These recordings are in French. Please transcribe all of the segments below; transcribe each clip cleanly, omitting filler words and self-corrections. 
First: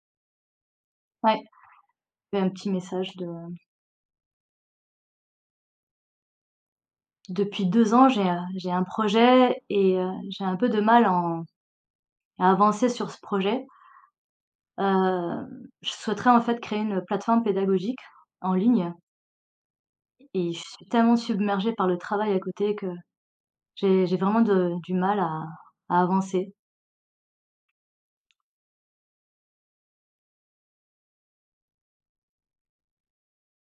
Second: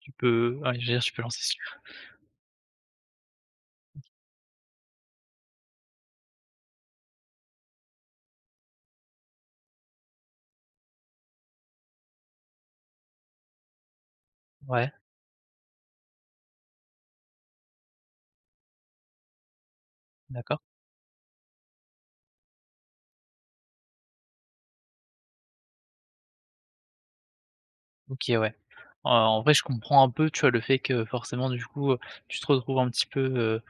Tu peux ouais, j'allais dire, tu peux lancer Ouais, si tu veux. et un petit message de OK. «Depuis 2 ans, j'ai un projet et j'ai un peu de mal à avancer sur ce projet. Ouais, Heu, je souhaiterais en fait créer une plateforme pédagogique en ligne, et je d'accord. suis tellement submergée par le travail à côté que j'ai vraiment de du mal à avancer». OK, ouais. En vrai, je comprends un peu, tu vois, le fait que forcément, du coup, tu te retrouves un petit peu, heu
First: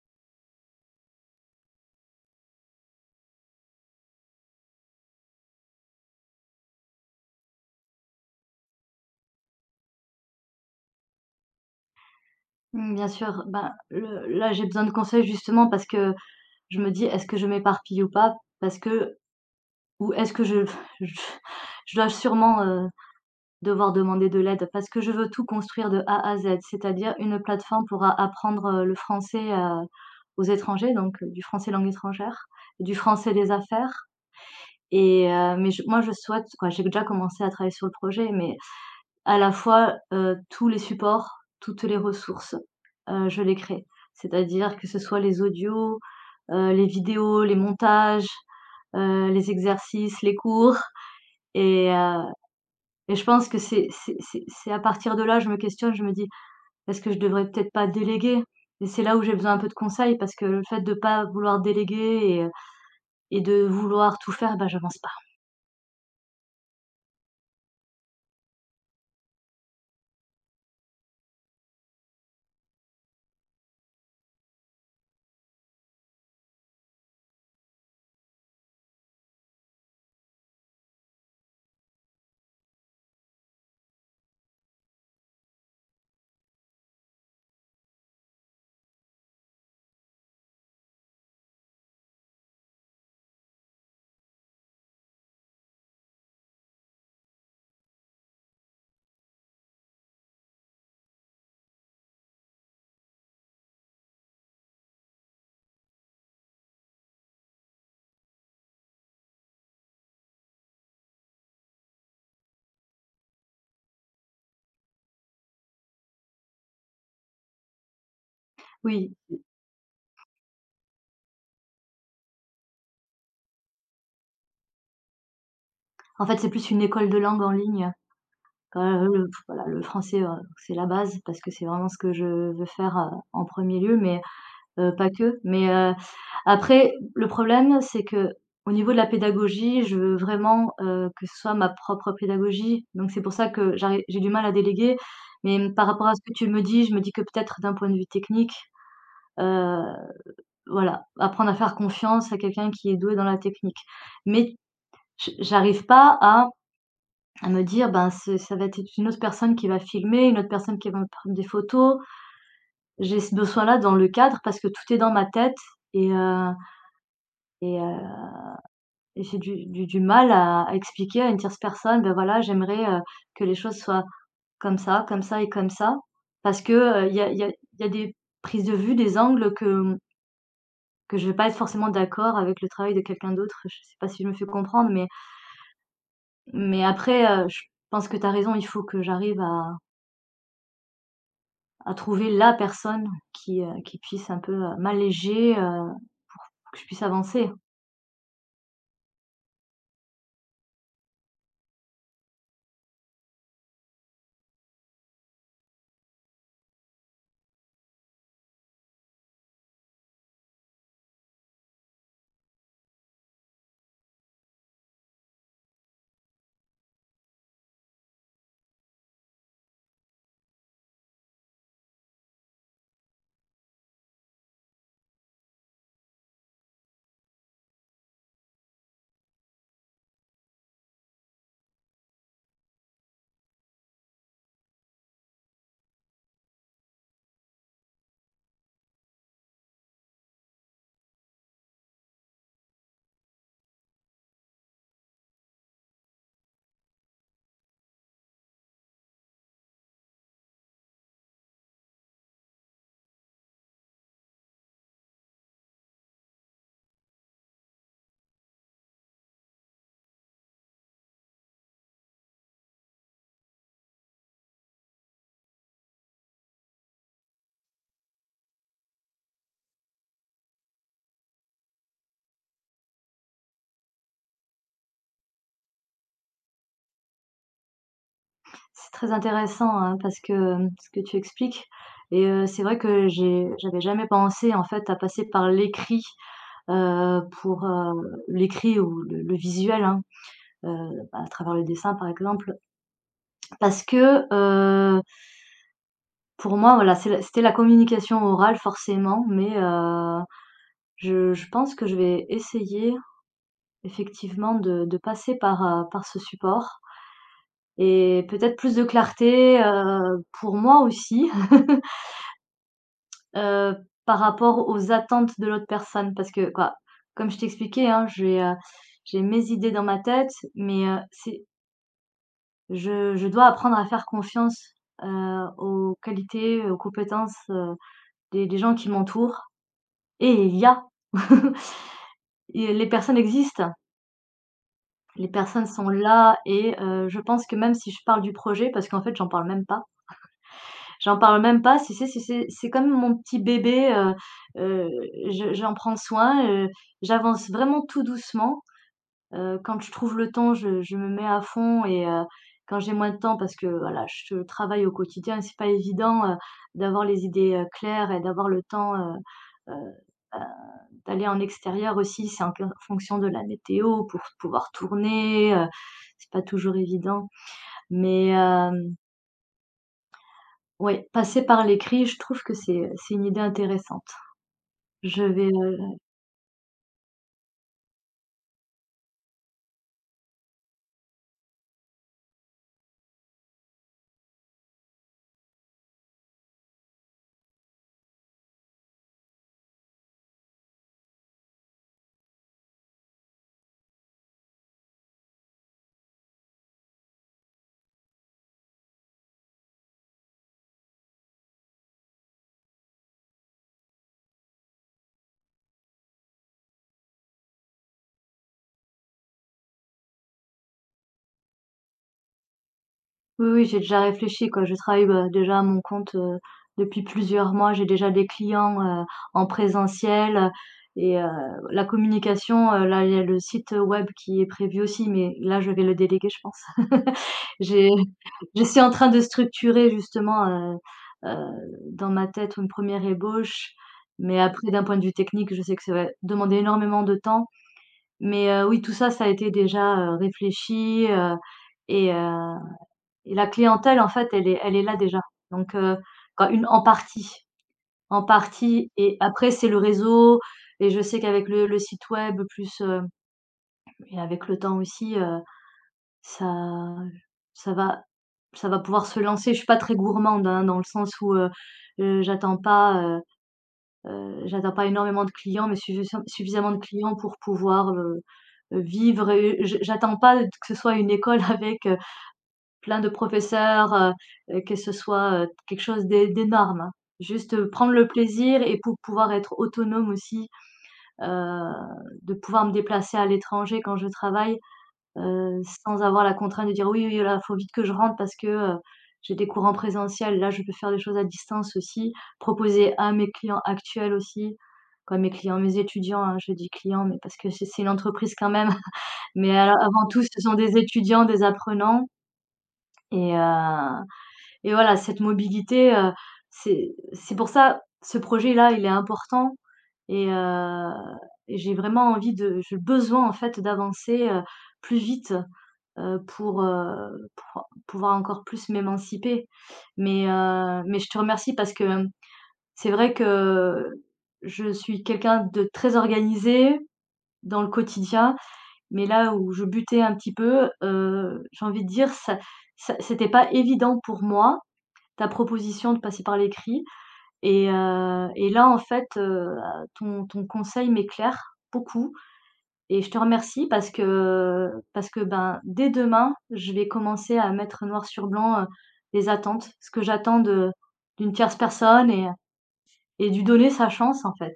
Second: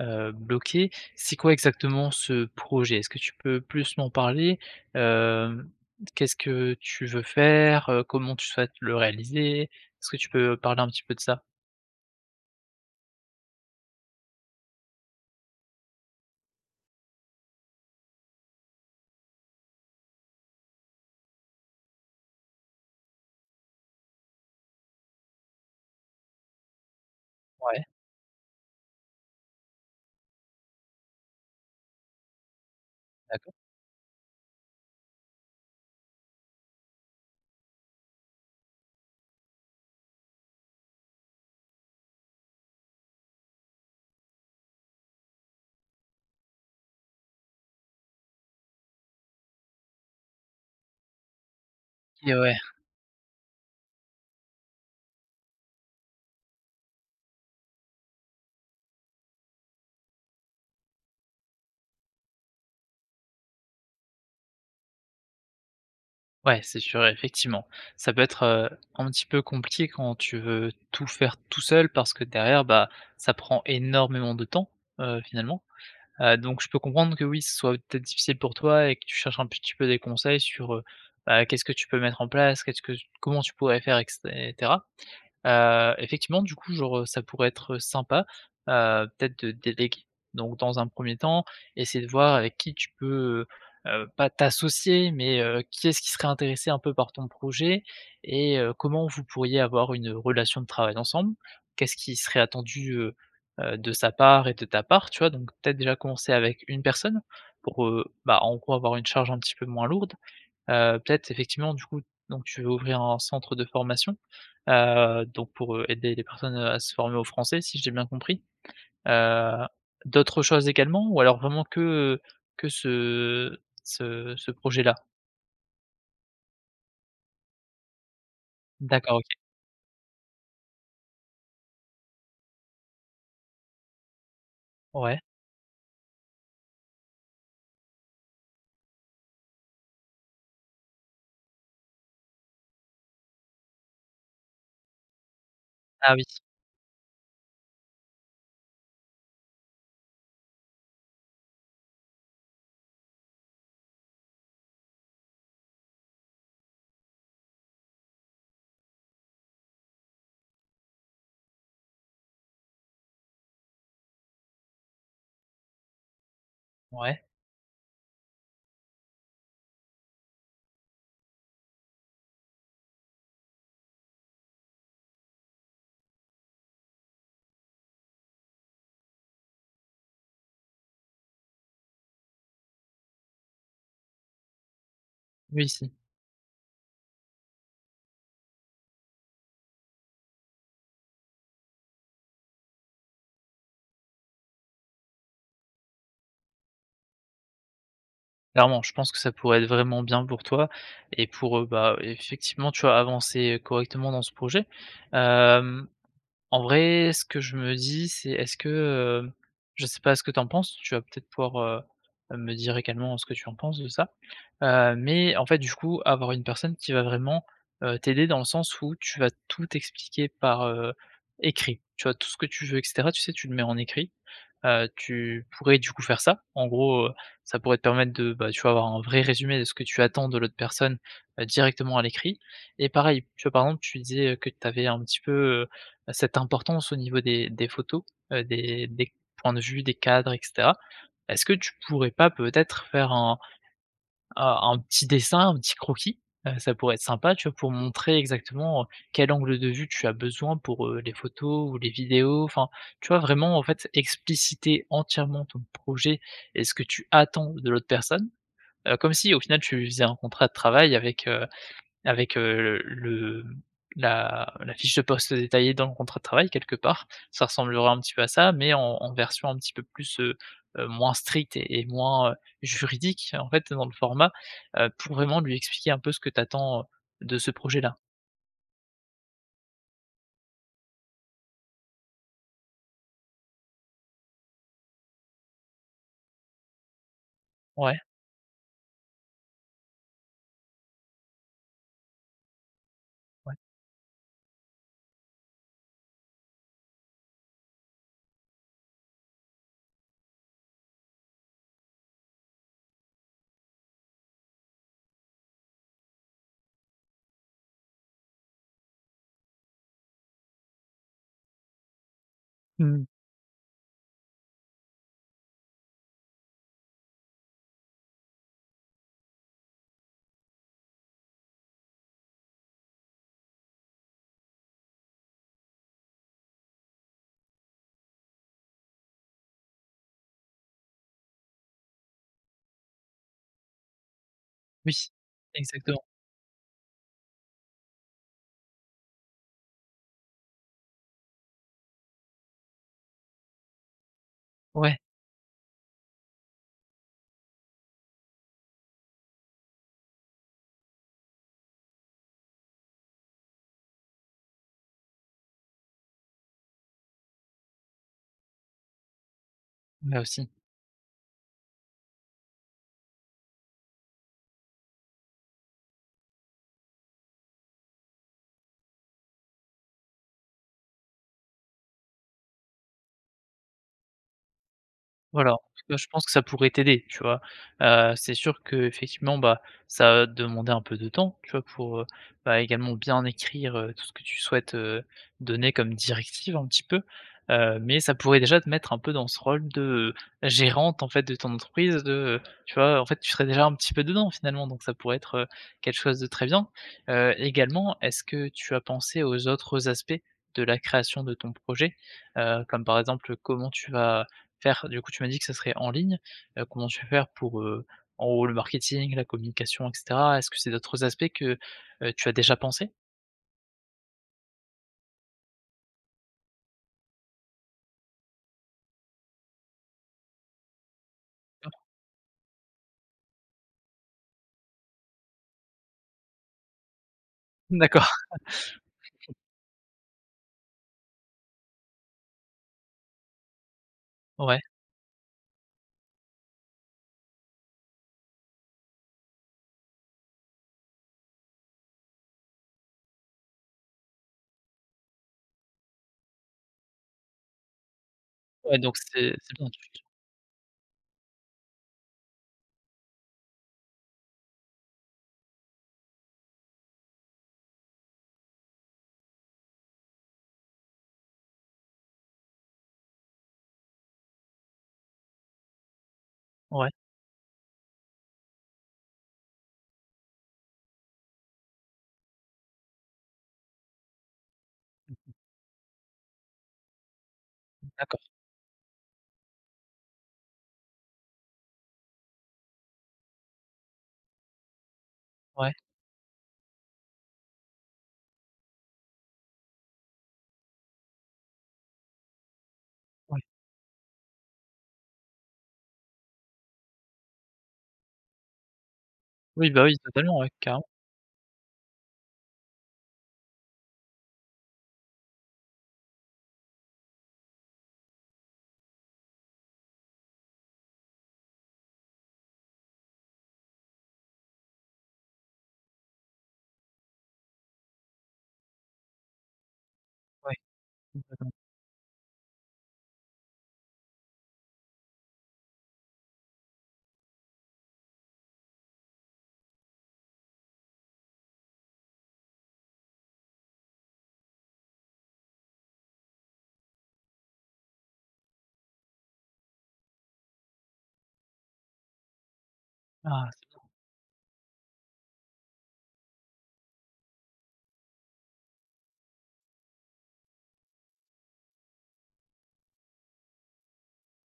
heu, bloqué. C'est quoi exactement ce projet? Est-ce que tu peux plus m'en parler? Hem, Qu'est-ce que tu veux faire? Comment tu souhaites le réaliser? Est-ce que tu peux parler un petit peu de ça? Mmh, bien sûr, bah, le là, j'ai besoin de conseils justement parce que je me dis: «Est-ce que je m'éparpille ou pas?», parce que ou est-ce que je je je dois sûrement, devoir demander de l'aide parce que je veux tout construire de A à Z, c'est-à-dire une plateforme Ouais, pour a apprendre, le français, aux étrangers, donc du français langue étrangère, du français des d'accord. affaires. Et heu, mais je moi je souhaite quoi, j'ai déjà commencé à travailler sur le projet, mais à la fois, tous les supports, toutes les ressources, je les crée. C'est-à-dire que ce soit les audios, les vidéos, les montages, les exercices, les cours et heu Et ouais, et je pense que c'est à partir de là, je me questionne, je me dis: «Est-ce que je devrais peut-être pas déléguer?», et c'est là où j'ai besoin un peu de conseils parce que le fait de pas vouloir déléguer et de vouloir tout faire, bah, j'avance pas. ouais, c'est sûr, effectivement. Ça peut être, un petit peu compliqué quand tu veux tout faire tout seul parce que derrière, bah, ça prend énormément de temps, finalement. Donc je peux comprendre que oui, ce soit peut-être difficile pour toi et que tu cherches un petit peu des conseils sur, bah, qu'est-ce que tu peux mettre en place? Qu'est-ce que comment tu pourrais faire et cetera. Effectivement, du coup, genre, ça pourrait être, sympa, peut-être de déléguer. Donc dans un premier temps, essayer de voir avec qui tu peux, pas t'associer, mais qui est-ce qui serait intéressé un peu par ton projet et comment vous pourriez avoir une relation de travail ensemble? Qu'est-ce qui serait attendu, de sa part et de ta part, tu vois? Donc peut-être déjà commencer avec une personne pour, bah, en gros, avoir une charge un petit peu moins lourde. Peut-être effectivement, du coup, donc tu veux ouvrir un centre de formation. Donc pour, aider les personnes, à se former au français, si j'ai bien compris. Oui, Heu, d'autres choses également ou alors vraiment que, que ce ce projet-là? en fait, c'est plus une école de langue en ligne, D'accord, le OK. voilà, le français, c'est la base parce que c'est vraiment ce que je veux faire, en premier lieu. Mais pas Ouais. que, mais après le problème, c'est qu'au niveau de la pédagogie, je veux vraiment, que ce soit ma propre pédagogie, donc c'est pour ça que j'ai du mal à déléguer, mais mmh, par rapport Ah à ce oui. que tu me dis, je me dis que peut-être d'un point de vue technique, heu, voilà, apprendre à faire confiance à quelqu'un qui est doué dans la technique, mais j'arrive pas à à me dire: «Ben, ce ça va être une autre personne qui va filmer, une autre personne qui va me prendre des photos». J'ai ce besoin-là dans le cadre parce que tout est dans ma tête et heu Ouais. et heu et j'ai du mal à expliquer à une tierce personne, ben voilà, j'aimerais, que les choses soient comme ça et comme ça. Parce que, il y a des prises de vue, des angles que, mmh, que je vais pas être forcément d'accord avec le travail de quelqu'un d'autre. Je sais pas si je me fais comprendre, Oui, si. mais après, je pense que tu as raison, il faut que j'arrive à trouver la personne qui puisse un peu, m'alléger, que je puisse avancer. Clairement, je pense que ça pourrait être vraiment bien pour toi et pour, bah, effectivement, tu vois, avancer correctement dans ce projet. Hem En vrai, ce que je me dis, c'est est-ce que, je sais pas ce que tu en penses, tu vas peut-être pouvoir, me dire également ce que tu en penses de ça, mais en fait, du coup, avoir une personne qui va vraiment, t'aider dans le sens où tu vas tout expliquer par, écrit. Tu vois? Tout ce que tu veux et cetera, tu sais, tu le mets en écrit, tu pourrais du coup faire ça. En gros, ça pourrait te permettre de, bah, tu vois, avoir un vrai résumé de ce que tu attends de l'autre personne, directement à l'écrit. Et pareil, tu vois, par exemple, tu disais, que tu avais un petit peu, heu, cette importance au niveau des photos, des points de vue, des cadres et cetera. Est-ce que tu pourrais pas peut-être faire un petit dessin, un petit croquis, ça pourrait être sympa, tu vois? Pour montrer exactement, quel angle de vue tu as besoin pour, les photos ou les vidéos, enfin, tu vois? Vraiment, en fait, expliciter entièrement ton projet et ce que tu attends de l'autre personne, comme si, au final, tu faisais un contrat de travail avec, avec, le la fiche de poste détaillée dans le contrat de travail quelque part. Ça ressemblera un petit peu à ça, mais en en version un petit peu plus, moins stricte et moins, juridique en fait dans le format, pour vraiment lui expliquer un peu ce que t'attends attends, de ce projet-là. C'est très intéressant, hein, parce que, ce que tu expliques c'est vrai que j'avais jamais pensé, en fait, à passer par l'écrit, pour, Ouais, l'écrit ou le visuel, hein, heu, à travers le dessin, par exemple. ouais. Parce que, pour moi, voilà, c'était la communication orale forcément, mais je pense que je vais essayer effectivement de passer par, par ce support et peut-être plus de clarté, pour moi aussi. Mmh. Heu, Par rapport aux attentes de l'autre personne parce que quoi, comme je t'expliquais, hein, j'ai mes idées dans ma tête, mais, c'est je dois apprendre à faire confiance, aux qualités, aux compétences, des gens qui m'entourent et il y a. Et les personnes existent, Oui, les personnes sont exactement. là je pense que même si je parle du projet parce qu'en fait, j'en parle même pas. J'en parle même pas, c'est comme mon petit bébé, heu, Ouais, je j'en prends soin, j'avance vraiment tout doucement. Quand je trouve le temps, je me mets à fond, quand j'ai moins de temps parce que voilà, je travaille au quotidien et c'est pas évident, d'avoir les idées, claires et d'avoir le temps, heu, ouais bah, aussi. d'aller en extérieur aussi. C'est en q fonction de la météo pour pouvoir tourner, c'est pas toujours évident. Mais hem oui, passer par l'écrit, je trouve que c'est une idée intéressante. Je vais, Voilà, en tout cas, je pense que ça pourrait t'aider, tu vois? C'est sûr que effectivement, bah, ça va te demander un peu de temps, tu vois? Pour, bah, également bien écrire, tout ce que tu souhaites, donner comme directive un petit peu, mais ça pourrait déjà te mettre un peu dans ce rôle de gérante, en fait, de ton entreprise, de, tu vois? En fait, tu serais déjà un petit peu dedans, finalement, donc ça pourrait être, quelque chose de très bien. Également, est-ce que tu as pensé aux autres aspects de la création de ton projet? Comme par exemple, comment tu vas faire du coup, tu m'as dit que ça serait en ligne. Comment tu vas faire pour, en haut le marketing, la communication et cetera? Est-ce que c'est d'autres aspects que, tu as déjà pensé? oui, oui, j'ai déjà réfléchi, quoi. Je travaille, bah, déjà à mon compte, depuis plusieurs mois. J'ai déjà des clients, en présentiel, et la communication, là, il y a le site web qui est prévu aussi, mais là, je vais le déléguer, je pense. J'ai D'accord, Je suis en train de structurer justement, heu heu, dans ma tête, une première ébauche, mais ouais, après d'un point de vue technique, je sais que ça va demander énormément de temps. Mais oui, tout ça, ça a été déjà, réfléchi, et heu et la clientèle, en fait, elle est là déjà. Donc quand une en ouais, partie donc et après c'est bien c'est le tu réseau, et je sais qu'avec le site web plus, et avec le temps aussi, ça ça va ça va pouvoir se lancer. Je suis pas très gourmande, hein, dans le sens où, heu, j'attends pas, heu j'attends pas énormément de clients, mais suffisamment de ouais, clients pour pouvoir, vivre, et je j'attends pas que ce soit une école avec, plein de professeurs, que ce soit, quelque chose d'énorme, hein. Juste, prendre le d'accord, plaisir et pour pouvoir être autonome aussi, heu, de pouvoir me déplacer à l'étranger quand je travaille, ouais, sans avoir la contrainte de dire: «Oui, oui, là, faut vite que je rentre parce que, j'ai des cours en présentiel, là, je peux faire des choses à distance aussi». Proposer à mes ouais. clients actuels aussi, quoi, mes clients, mes étudiants, hein, je dis clients, mais parce que c'est une entreprise quand même, mais Oui, a bah, oui, avant tout, totalement, ce ouais, sont des carrément, étudiants, des apprenants et heu et voilà, cette mobilité, c'est pour ça, ce projet-là, il est important, et heu et j'ai vraiment envie de j'ai besoin, en fait, d'avancer, plus vite, heu, pour, heu, pour pouvoir encore plus m'émanciper. Ouais, Mais je te complètement. remercie parce que c'est vrai que je suis quelqu'un de très organisé dans le quotidien, mais là où je butais un petit peu, j'ai envie de dire ça c'était pas évident pour moi, ta proposition de passer par l'écrit et là en fait, ton conseil m'éclaire beaucoup. Et je te Ah! remercie parce que, ben, dès demain, je vais commencer à mettre noir sur blanc, les attentes, ce que j'attends de d'une tierce personne et lui donner sa chance, en fait.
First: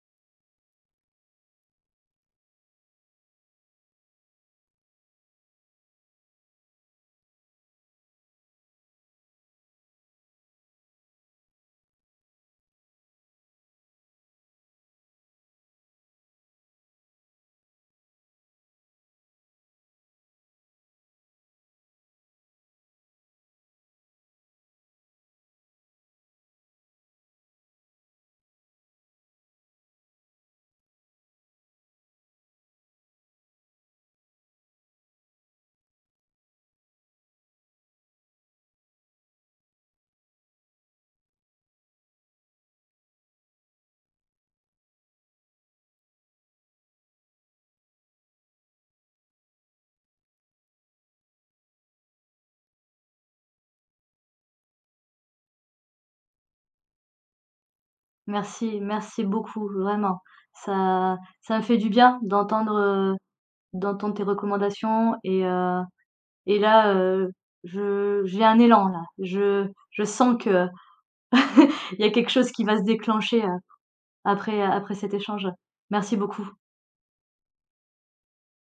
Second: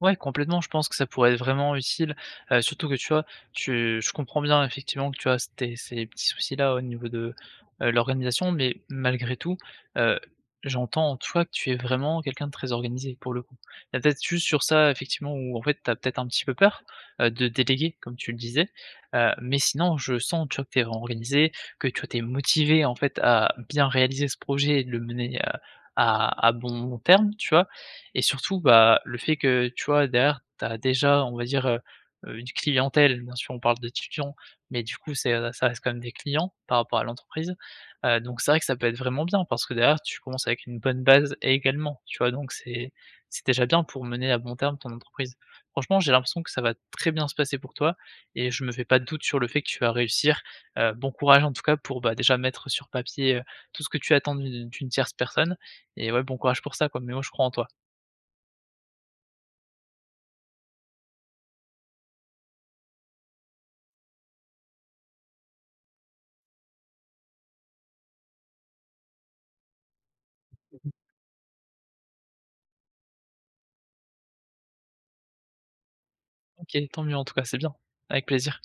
Ouais, complètement, je pense que ça pourrait être vraiment utile, surtout que, tu vois, tu je comprends bien effectivement que tu as tes ces petits soucis-là au niveau de, l'organisation, mais malgré tout, heu, j'entends en toi que tu es vraiment quelqu'un de très organisé pour le coup. Il y a peut-être juste sur ça effectivement où en fait tu as peut-être un petit peu peur, de déléguer comme tu le disais, mais sinon je sens, tu vois, que tu es vraiment organisé, que tu vois, tu es motivé en fait à bien réaliser ce projet et de le mener, à bon terme, tu vois? Et surtout, bah, le fait que, tu vois, derrière, tu as déjà, on va dire, une clientèle. Bien sûr, on parle d'étudiants, mais du coup, c'est, ça reste quand même des clients par rapport à l'entreprise, donc c'est vrai que ça peut être vraiment bien parce que derrière, tu commences avec une bonne base également, tu vois? Donc c'est déjà bien pour mener à bon terme ton entreprise. Franchement, j'ai l'impression que ça va très bien se passer pour toi et je me fais pas de doute sur le fait que tu vas réussir. Bon courage en tout cas pour, bah, déjà mettre sur papier, tout ce que tu attends d'une tierce personne et ouais, bon courage pour ça, quoi, mais moi, je crois en toi. Merci, merci beaucoup, vraiment. Ça Ça me fait du bien d'entendre, d'entendre tes recommandations et là, je j'ai un élan, là. Je sens qu'il y a quelque chose qui va se déclencher, après cet échange. Merci beaucoup. OK, tant mieux en tout cas, c'est bien. Avec plaisir.